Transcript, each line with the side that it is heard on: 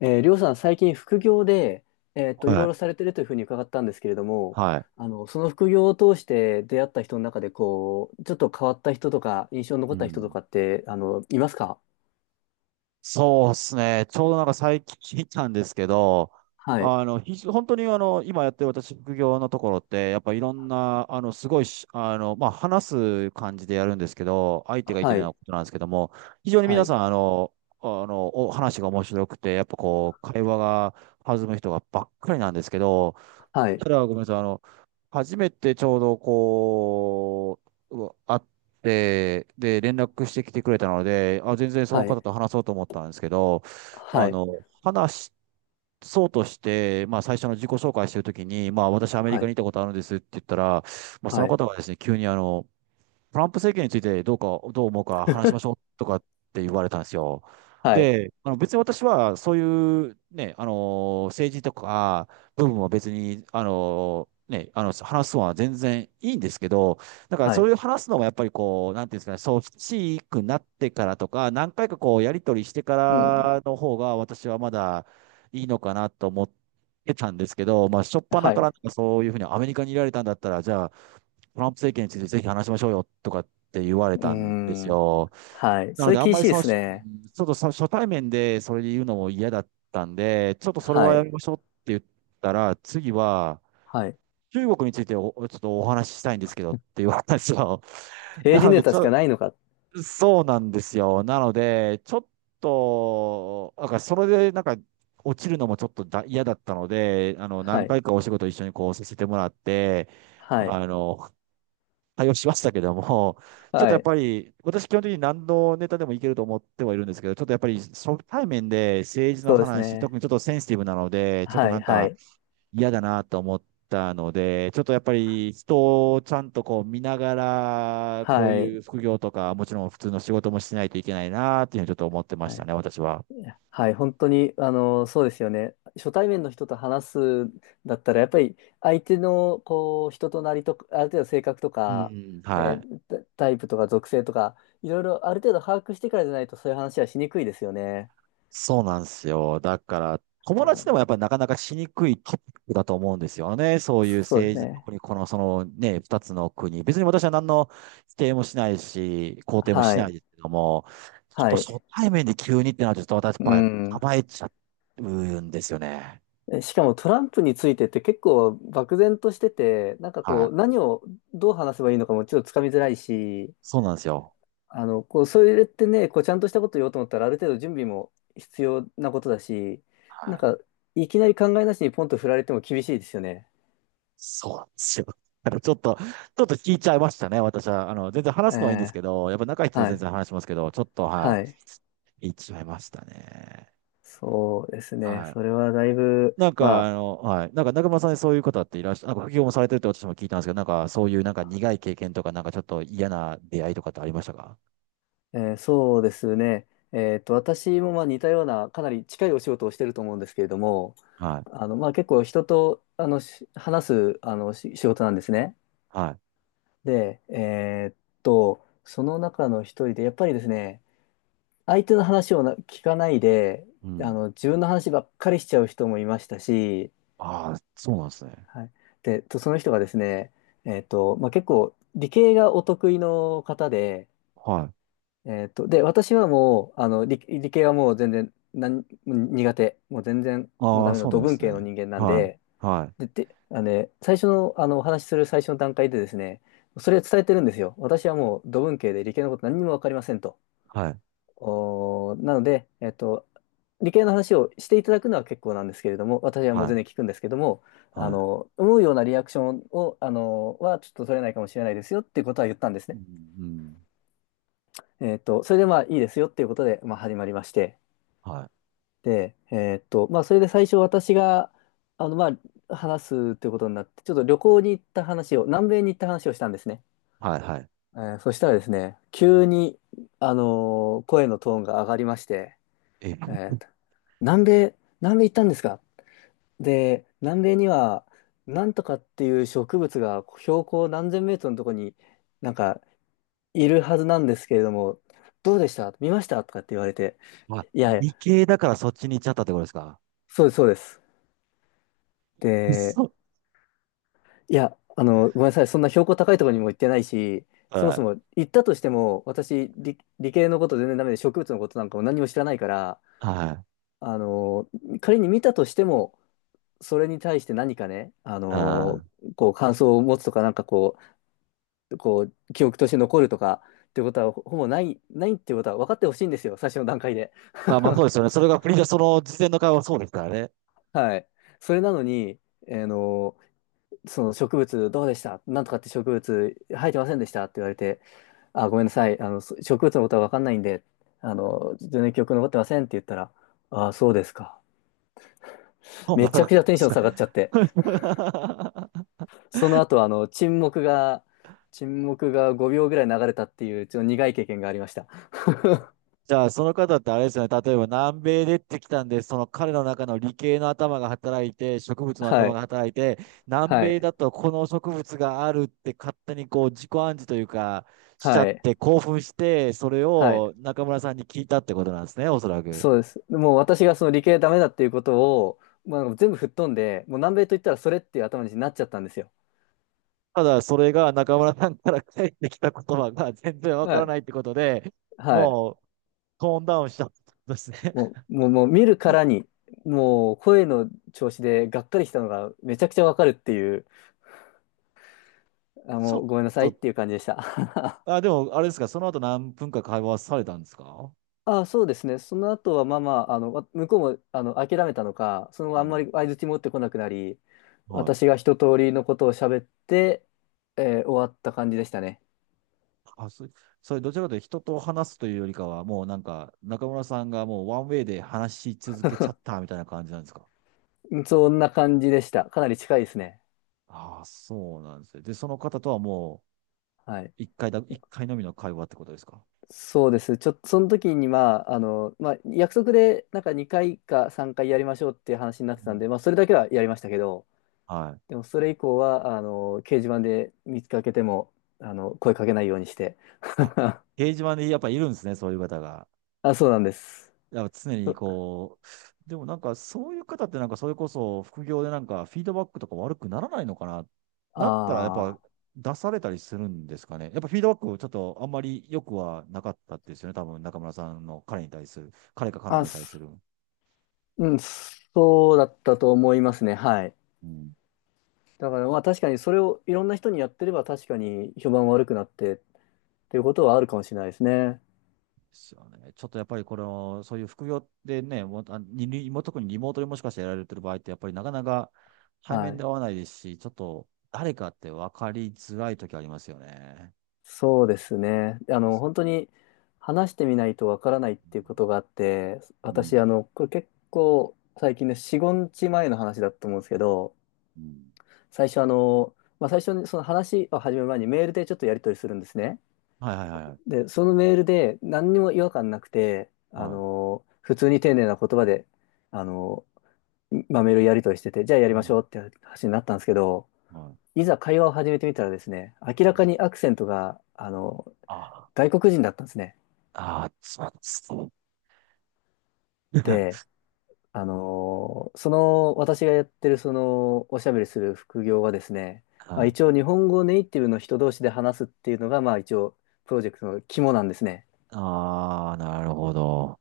left: りょうさん、最近副業で、い
right: は
left: ろい
right: い。
left: ろされてるというふうに伺ったんですけれども、
right: はい。
left: その副業を通して出会った人の中で、こう、ちょっと変わった人とか、印象に
right: う
left: 残った人と
right: ん。
left: かって、いますか？
right: そうですね。ちょうどなんか最近聞いたんですけど、
left: はい。
right: 本当に今やってる私副業のところって、やっぱいろんな、すごいし、まあ、話す感じでやるんですけど、相手がいて
left: は
right: ない
left: い。
right: ことなんですけども、非常に
left: は
right: 皆
left: い。
right: さん、お話が面白くて、やっぱこう、会話が弾む人がばっかりなんですけど、
left: はい。
right: ただ、ごめんなさい。初めてちょうど会って、で、連絡してきてくれたので、あ、全然その
left: はい。
right: 方と話そうと思ったんですけど、
left: はい。
right: 話そうとして、まあ、最初の自己紹介してるときに、まあ、私アメリ
left: は
right: カに行
left: い。
right: ったことあるんですって言ったら、まあ、そ
left: は
right: の
left: い。
right: 方がですね、急にトランプ政権についてどうか、どう思うか話しましょう とかって言われたんですよ。
left: はい。
right: で、別に私はそういうね、政治とか部分は別に、話すのは全然いいんですけど、だから
left: は
right: そう
left: い。
right: いう話すのもやっぱりこう、なんていうんですかね、そう、しくなってからとか、何回かこう、やり取りしてか
left: うん。
right: らの方が私はまだいいのかなと思ってたんですけど、まあ、初っ端
left: はい。
right: からなん
left: う
right: かそういうふうにアメリカにいられたんだったら、じゃあ、トランプ政権についてぜひ話しましょうよとかって言われ
left: ー
right: たんです
left: ん。
right: よ。
left: はい。
right: な
left: そ
right: の
left: れ
right: で、あん
left: 厳
right: ま
left: し
right: り
left: いで
right: その、
left: す
right: しう
left: ね。
right: んちょっとそ初対面でそれで言うのも嫌だったんで、ちょっとそれ
left: は
right: はや
left: い。
right: めましょうって言ったら、次は、
left: はい。
right: 中国についてちょっとお話ししたいんですけどって言われたんですよ。な
left: 政治
right: の
left: ネ
right: で、
left: タしかないのか。
right: そうなんですよ。なので、ちょっと、なんかそれでなんか落ちるのもちょっと嫌だったので、
left: は
right: 何
left: い。
right: 回かお仕事一緒にこうさせてもらって、
left: はい。
right: あの、対応しましたけども、ちょっと
left: は
right: やっ
left: い。
right: ぱり、私基本的に何のネタでもいけると思ってはいるんですけど、ちょっとやっぱり初対面で政治の
left: そうです
right: 話、特
left: ね。
right: にちょっとセンシティブなので、ちょっと
left: はい。
right: なん
left: は
right: か
left: い。
right: 嫌だなと思ったので、ちょっとやっぱり人をちゃんとこう見ながら、こう
left: は
right: い
left: い。
right: う副業とか、もちろん普通の仕事もしないといけないなっていうふうにちょっと思ってまし
left: は
right: た
left: い。
right: ね、私は。
left: いやはい、本当に、そうですよね。初対面の人と話すんだったら、やっぱり相手の、こう、人となりとか、ある程度性格と
right: う
left: か、
right: ん。は
left: え
right: い。
left: ータタイプとか属性とか、いろいろある程度把握してからじゃないと、そういう話はしにくいですよね。
right: そうなんですよ。だから、友
left: う
right: 達でもや
left: ん、
right: っぱりなかなかしにくいトピックだと思うんですよね。そういう
left: そうです
right: 政治、
left: ね。
right: 特にこの、そのね、二つの国。別に私は何の否定もしないし、肯定もし
left: は
right: ない
left: い。
right: ですけども、ちょっ
left: は
right: と初
left: い。
right: 対面で急にってなると、ちょっと私や
left: う
right: っぱ
left: ん。
right: 構えちゃうんですよね。
left: しかもトランプについてって結構漠然としてて、なんか
right: はい。
left: 何をどう話せばいいのかもちょっとつかみづらいし、
right: そうなんですよ。
left: こう、それってね、こう、ちゃんとしたこと言おうと思ったら、ある程度準備も必要なことだし、な
right: は
left: ん
right: い。
left: か、いきなり考えなしにポンと振られても厳しいですよね。
right: そうなんですよ。だからちょっと聞いちゃいましたね、私は。全然話すのはいいんです
left: え
right: けど、やっぱ仲いい人
left: ー
right: と
left: は
right: 全
left: い。
right: 然話しますけど、ちょっと、は
left: はい。
right: い、言っちゃいましたね。
left: そうですね。
right: はい。
left: それはだいぶ、ま
right: はい。なんか中村さんでそういう方っていらっしゃ、なんか副業もされてるって私も聞いたんですけど、なんかそういうなんか苦い経験とか、なんかちょっと嫌な出会いとかってありましたか？
left: あ、そうですね。私もまあ似たような、かなり近いお仕事をしてると思うんですけれども、
right: はい。
left: まあ結構人と、話す、仕事なんですね。
right: は
left: で、その中の一人で、やっぱりですね、相手の話を聞かないで、
right: い。うん。
left: 自分の話ばっかりしちゃう人もいましたし、
right: ああ、そうなんですね。
left: はい。で、その人がですね、まあ、結構、理系がお得意の方で、
right: はい。
left: で、私はもう、理系はもう全然、苦手。もう全然、もう
right: あ
left: ダ
right: あ、
left: メな、
right: そうなん
left: 土
right: で
left: 文
right: す
left: 系の
right: ね。
left: 人間なん
right: はい。
left: で、
right: はい。
left: で、あのね、最初の、お話しする最初の段階でですね、それを伝えてるんですよ。私はもう土文系で理系のこと何にもわかりませんと。
right: はい。
left: なので、理系の話をしていただくのは結構なんですけれども、私はもう
right: はい。
left: 全然聞くんですけども、
right: は
left: 思うようなリアクションを、ちょっと取れないかもしれないですよっていうことは言ったんです
right: い。う
left: ね。
right: ん。うん
left: それでまあいいですよっていうことで、まあ始まりまして、
right: はい。
left: で、まあそれで最初私が、まあ話すっていうことになって、ちょっと旅行に行った話を、南米に行った話をしたんですね。
right: はい。はい。
left: そしたらですね、急に、声のトーンが上がりまして、え
right: え、
left: ーと南米、南米行ったんですか？で、南米には、なんとかっていう植物が標高何千メートルのとこになんかいるはずなんですけれども、どうでした見ましたとかって言われて、
right: まあ、
left: いやいや、
right: 理系だからそっちに行っちゃったってことですか？
left: そうです、そうです。で、
right: そう。
left: いや、ごめんなさい、そんな標高高いところにも行ってないし、そも
right: は
left: そ
right: い。
left: も行ったとしても、私、理系のこと全然ダメで、植物のことなんかも何も知らないから、
right: はい。
left: あの、仮に見たとしても、それに対して何かね、
right: ああ。
left: こう感想を持つとか、なんかこう、記憶として残るとかってことは、ほぼない、ないってことは分かってほしいんですよ、最初の段階で。
right: まあまあそ うですよね。それがプリーその事前の会話はそうですからね。
left: はい。それなのに、あのーその植物どうでしたなんとかって植物生えてませんでしたって言われて、あ、ごめんなさい、植物のことは分かんないんで、全然記憶残ってませんって言ったら、あ、そうですか。
right: 本
left: め
right: が
left: ちゃ
right: 高
left: く
right: か
left: ちゃテンション下がっちゃって。
right: った。
left: その後、沈黙が5秒ぐらい流れたっていう、ちょっと苦い経験がありました。
right: じゃあ、その方ってあれですよね。例えば南米でってきたんで、その彼の中の理系の頭が働いて、植物の
left: は
right: 頭
left: い、
right: が働いて、南
left: は
right: 米
left: い、
right: だとこの植物があるって勝手にこう自己暗示というか、しちゃ
left: は
right: っ
left: い、
right: て興奮して、それ
left: はい。
right: を中村さんに聞いたってことなんですね、おそらく。
left: そうです。もう私がその理系ダメだっていうことを、まあ、全部吹っ飛んで、もう南米と言ったらそれっていう頭になっちゃったんですよ。
right: ただ、それが中村さんから返ってきた言葉が全然わ
left: は
right: から
left: い、
right: ないってことで、
left: はい。
right: もうトーンダウンしちゃったんですね。
left: も う、もう、もう見るからに、もう声の調子でがっかりしたのがめちゃくちゃわかるっていう、あ、
right: ちょ
left: も
right: っ
left: うごめんなさいっ
right: と
left: ていう感じでした。
right: でも、あれですか、その後何分か会話されたんですか？
left: あ、そうですね。その後は、まあまあ、向こうも、諦めたのか、その後
right: う
left: あんま
right: ん。
left: り相槌持ってこなくなり、
right: はい。
left: 私が一通りのことを喋って、終わった感じでしたね。
right: あ、そ、それ、どちらかというと人と話すというよりかは、もうなんか、中村さんがもうワンウェイで話し続けちゃったみたいな感じなんですか？
left: そんな感じでした。かなり近いですね。
right: ああ、そうなんですね。で、その方とはも
left: はい。
right: う、一回のみの会話ってことですか？
left: そうです。ちょっと、その時に、まあ、まあ、約束で、なんか2回か3回やりましょうっていう話になっ
right: う
left: てたんで、
right: ん。
left: まあ、それだけはやりましたけど、
right: はい。
left: でも、それ以降は、掲示板で見つかけても、声かけないようにして。
right: あ、掲示板にやっぱいるんですね、そういう方が。
left: あ、そうなんです。
right: やっぱ常にこう、でもなんかそういう方ってなんかそれこそ副業でなんかフィードバックとか悪くならないのかな？なったらやっぱ
left: あ
right: 出されたりするんですかね。やっぱフィードバックちょっとあんまり良くはなかったですよね。多分中村さんの彼に対する、彼か彼
left: あ、
right: 女
left: あ、
right: に対す
left: す
right: る。
left: うん、そうだったと思いますね。はい。
right: うん。で
left: だからまあ確かにそれをいろんな人にやってれば確かに評判悪くなってっていうことはあるかもしれないですね。
right: すよね。ちょっとやっぱりこれを、そういう副業でね、もうにも特にリモートでもしかしてやられてる場合ってやっぱりなかなか対
left: は
right: 面で会
left: い。
right: わないですし、ちょっと誰かって分かりづらい時ありますよね。
left: そうですね。
right: です
left: 本当に話してみないとわからないっ
right: う
left: ていうこ
right: ん
left: とがあって、
right: う
left: 私、
right: ん。
left: これ結構最近ね、4、5日前の話だと思うんですけど、
right: うん。
left: 最初あの、まあ最初にその話を始める前にメールでちょっとやり取りするんですね。
right: はいはいはいはい。
left: で、そのメールで何にも違和感なくて、
right: はい。
left: 普通に丁寧な言葉で、あの、まあ、メールやり取りしてて、じゃあやり
right: う
left: まし
right: ん。
left: ょうって話になったんですけど、
right: はい。
left: いざ会話を始めてみたらですね、明らかにアクセントが、外国人だったんですね。
right: ああー、そうです。
left: で、私がやってるその、おしゃべりする副業はですね、ま
right: は
left: あ、
right: い。
left: 一応日本語ネイティブの人同士で話すっていうのが、まあ一応、プロジェクトの肝なんですね。
right: ああ、なるほど。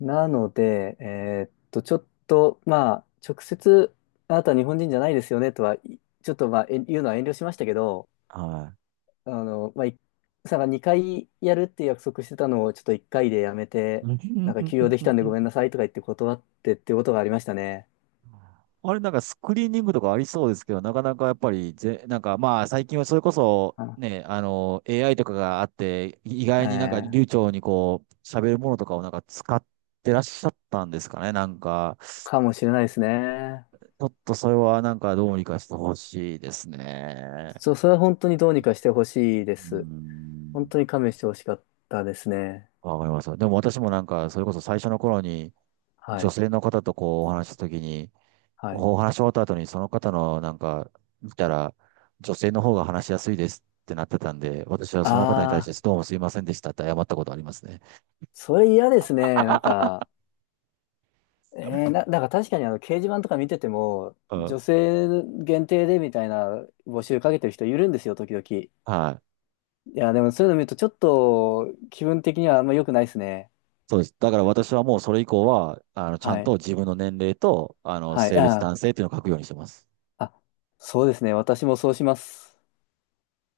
left: なので、ちょっと、まあ、直接、あなたは日本人じゃないですよねとは、ちょっと、まあ、言うのは遠慮しましたけど、
right: はい。
left: まあ、さん2回やるって約束してたのを、ちょっと1回でやめて、なんか休養できたんでごめ んなさいとか言って断ってっていうことがありましたね。
right: あれ、なんかスクリーニングとかありそうですけど、なかなかやっぱりなんかまあ最近はそれこそ
left: あ
right: ね、AI とかがあって、意
left: え
right: 外になんか
left: ー
right: 流暢にこう、喋るものとかをなんか使ってらっしゃったんですかね。なんか、
left: かもしれないですね。
right: ちょっとそれはなんかどうにかしてほしいですね。
left: そう、それは本当にどうにかしてほしいで
right: う
left: す。本
right: ん。
left: 当に勘弁してほしかったですね。
right: わかります。でも私もなんか、それこそ最初の頃に、
left: は
right: 女
left: い。
right: 性の方とこうお話しした時に、
left: はい。
right: お話し終わった後にその方のなんか、見たら、女性の方が話しやすいですってなってたんで、私はその方に対
left: あ
right: し
left: あ、
right: てどうもすいませんでしたって謝ったことありますね。
left: それ嫌ですね。なん か、なんか確かにあの掲示板とか見てても、
right: うん。
left: 女性限定でみたいな募集かけてる人いるんですよ、時々。い
right: はい。
left: や、でもそういうの見るとちょっと気分的にはあんま良くないですね。
right: そうです。だから私はもうそれ以降は、ちゃ
left: は
right: んと
left: い。
right: 自分の年齢と、
left: はい。
right: 性別
left: あ
right: 男性っていうのを書くようにしてます。
left: ー、あ、そうですね。私もそうします。